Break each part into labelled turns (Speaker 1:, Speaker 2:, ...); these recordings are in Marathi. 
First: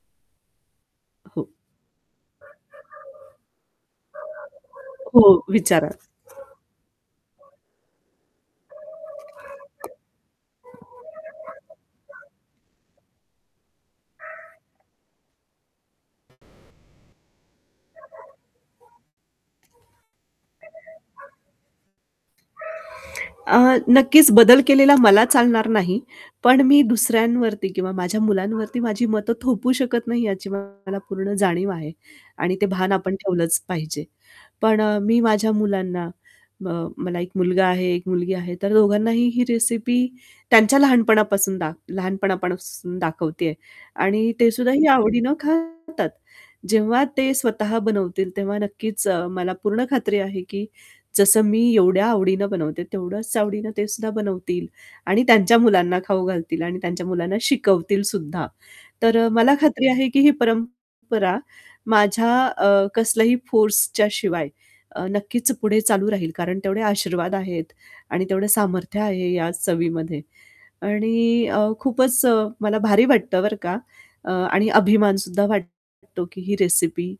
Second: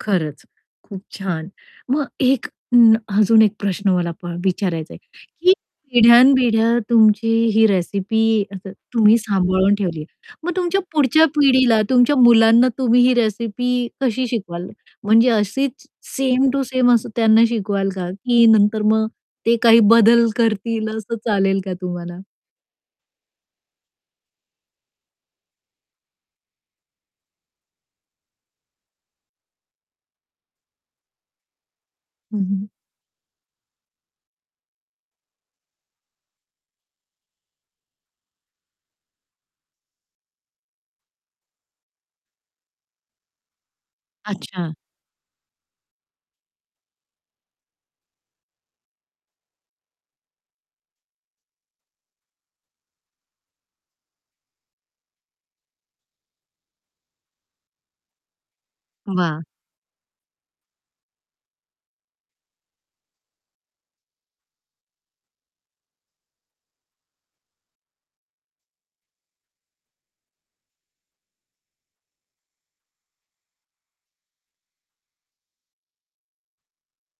Speaker 1: खरंच, खूप
Speaker 2: हो.
Speaker 1: छान. मग एक अ, अजून एक प्रश्न मला प विचारायचा आहे,
Speaker 2: हो,
Speaker 1: की
Speaker 2: विचारा.
Speaker 1: पिढ्यान पिढ्या तुमची ही रेसिपी असं तुम्ही सांभाळून ठेवली आहे, मग तुमच्या पुढच्या पिढीला, तुमच्या मुलांना तुम्ही ही रेसिपी कशी शिकवाल? म्हणजे अशीच सेम टू सेम असं त्यांना शिकवाल का? की नंतर मग ते काही बदल करतील असं चालेल का तुम्हाला?
Speaker 2: अ, नक्कीच बदल केलेला मला चालणार नाही, पण मी दुसऱ्यांवरती किंवा माझ्या मुलांवरती माझी मतं थोपू शकत नाही, याची मला पूर्ण जाणीव आहे. आणि
Speaker 1: हं.
Speaker 2: ते भान आपण ठेवलंच पाहिजे. पण मी माझ्या मुलांना म मला 1 मुलगा आहे, 1 मुलगी आहे, तर दोघांनाही ही रेसिपी त्यांच्या लहानपणापासून दाख लहानपणापासून दाखवते आहे आणि ते सुद्धा
Speaker 1: अच्छा.
Speaker 2: ही आवडीनं खातात. जेव्हा ते स्वतः बनवतील तेव्हा नक्कीच, मला पूर्ण खात्री आहे की जसं मी एवढ्या आवडीनं बनवते, तेवढ्याच आवडीनं ते सुद्धा बनवतील. आणि त्यांच्या मुलांना खाऊ घालतील आणि त्यांच्या मुलांना शिकवतील सुद्धा. तर
Speaker 1: वाह!
Speaker 2: मला खात्री आहे की ही परंपरा माझ्या अ, कसल्याही फोर्सच्या शिवाय नक्कीच पुढे चालू राहील, कारण तेवढे आशीर्वाद आहेत आणि तेवढं सामर्थ्य आहे या चवीमध्ये. आणि अ, खूपच मला भारी वाटतं बरं का अ, आणि अभिमान सुद्धा वाटतो की ही रेसिपी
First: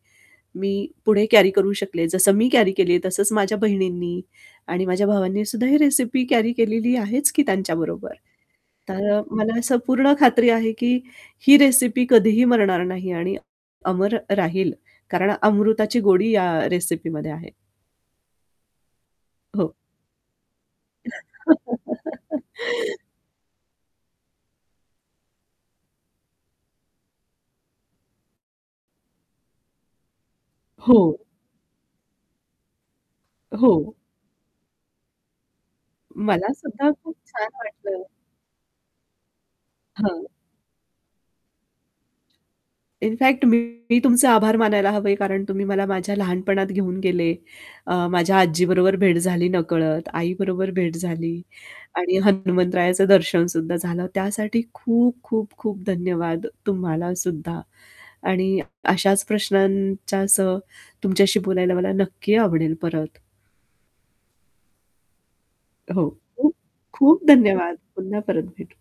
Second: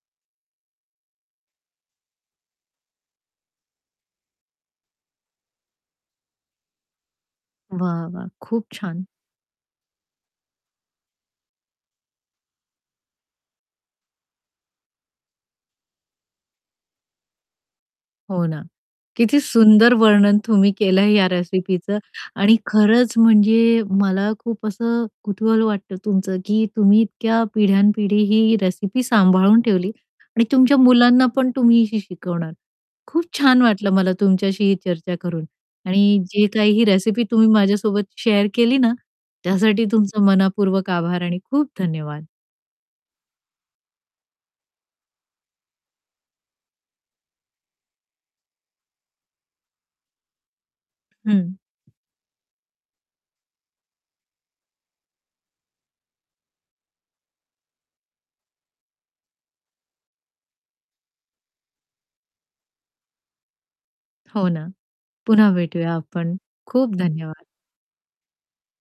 Speaker 2: मी पुढे कॅरी करू शकले. जसं मी कॅरी केली तसंच माझ्या बहिणींनी आणि माझ्या भावांनी सुद्धा ही रेसिपी कॅरी केलेली आहेच की
Speaker 1: वाह!
Speaker 2: त्यांच्याबरोबर.
Speaker 1: वाह! खूप छान.
Speaker 2: तर अ, मला असं पूर्ण खात्री आहे, की ही रेसिपी कधीही मरणार नाही आणि अमर राहील. कारण अमृताची गोडी या रेसिपीमध्ये आहे.
Speaker 1: हो ना, किती
Speaker 2: हो.
Speaker 1: सुंदर वर्णन तुम्ही केलंय या रेसिपीचं. आणि खरंच म्हणजे मला खूप असं कुतूहल वाटतं तुमचं, की तुम्ही इतक्या पिढ्यान पिढी ही रेसिपी सांभाळून ठेवली. आणि तुमच्या
Speaker 2: हो.
Speaker 1: मुलांना पण तुम्ही शि शिकवणार खूप छान
Speaker 2: हो.
Speaker 1: वाटलं मला तुमच्याशी चर्चा करून आणि जे
Speaker 2: मला
Speaker 1: काही ही
Speaker 2: सुद्धा खूप
Speaker 1: रेसिपी
Speaker 2: छान
Speaker 1: तुम्ही माझ्यासोबत
Speaker 2: वाटलं.
Speaker 1: शेअर केली ना, त्यासाठी तुमचं
Speaker 2: हं.
Speaker 1: मनःपूर्वक आभार आणि खूप धन्यवाद.
Speaker 2: इनफॅक्ट मी तुमचे आभार मानायला हवे कारण तुम्ही मला माझ्या लहानपणात घेऊन गेले. अ, माझ्या आजीबरोबर भेट झाली नकळत, आईबरोबर भेट झाली
Speaker 1: हं.
Speaker 2: आणि हनुमंतरायाचं दर्शन सुद्धा झालं त्यासाठी खूप, खूप, खूप धन्यवाद तुम्हाला सुद्धा. आणि अशाच प्रश्नांसह तुमच्याशी बोलायला मला नक्की आवडेल परत.
Speaker 1: हो ना, पुन्हा भेटूया
Speaker 2: हो,
Speaker 1: आपण,
Speaker 2: खूप
Speaker 1: खूप
Speaker 2: खूप
Speaker 1: धन्यवाद.
Speaker 2: धन्यवाद पुन्हा परत भेटू.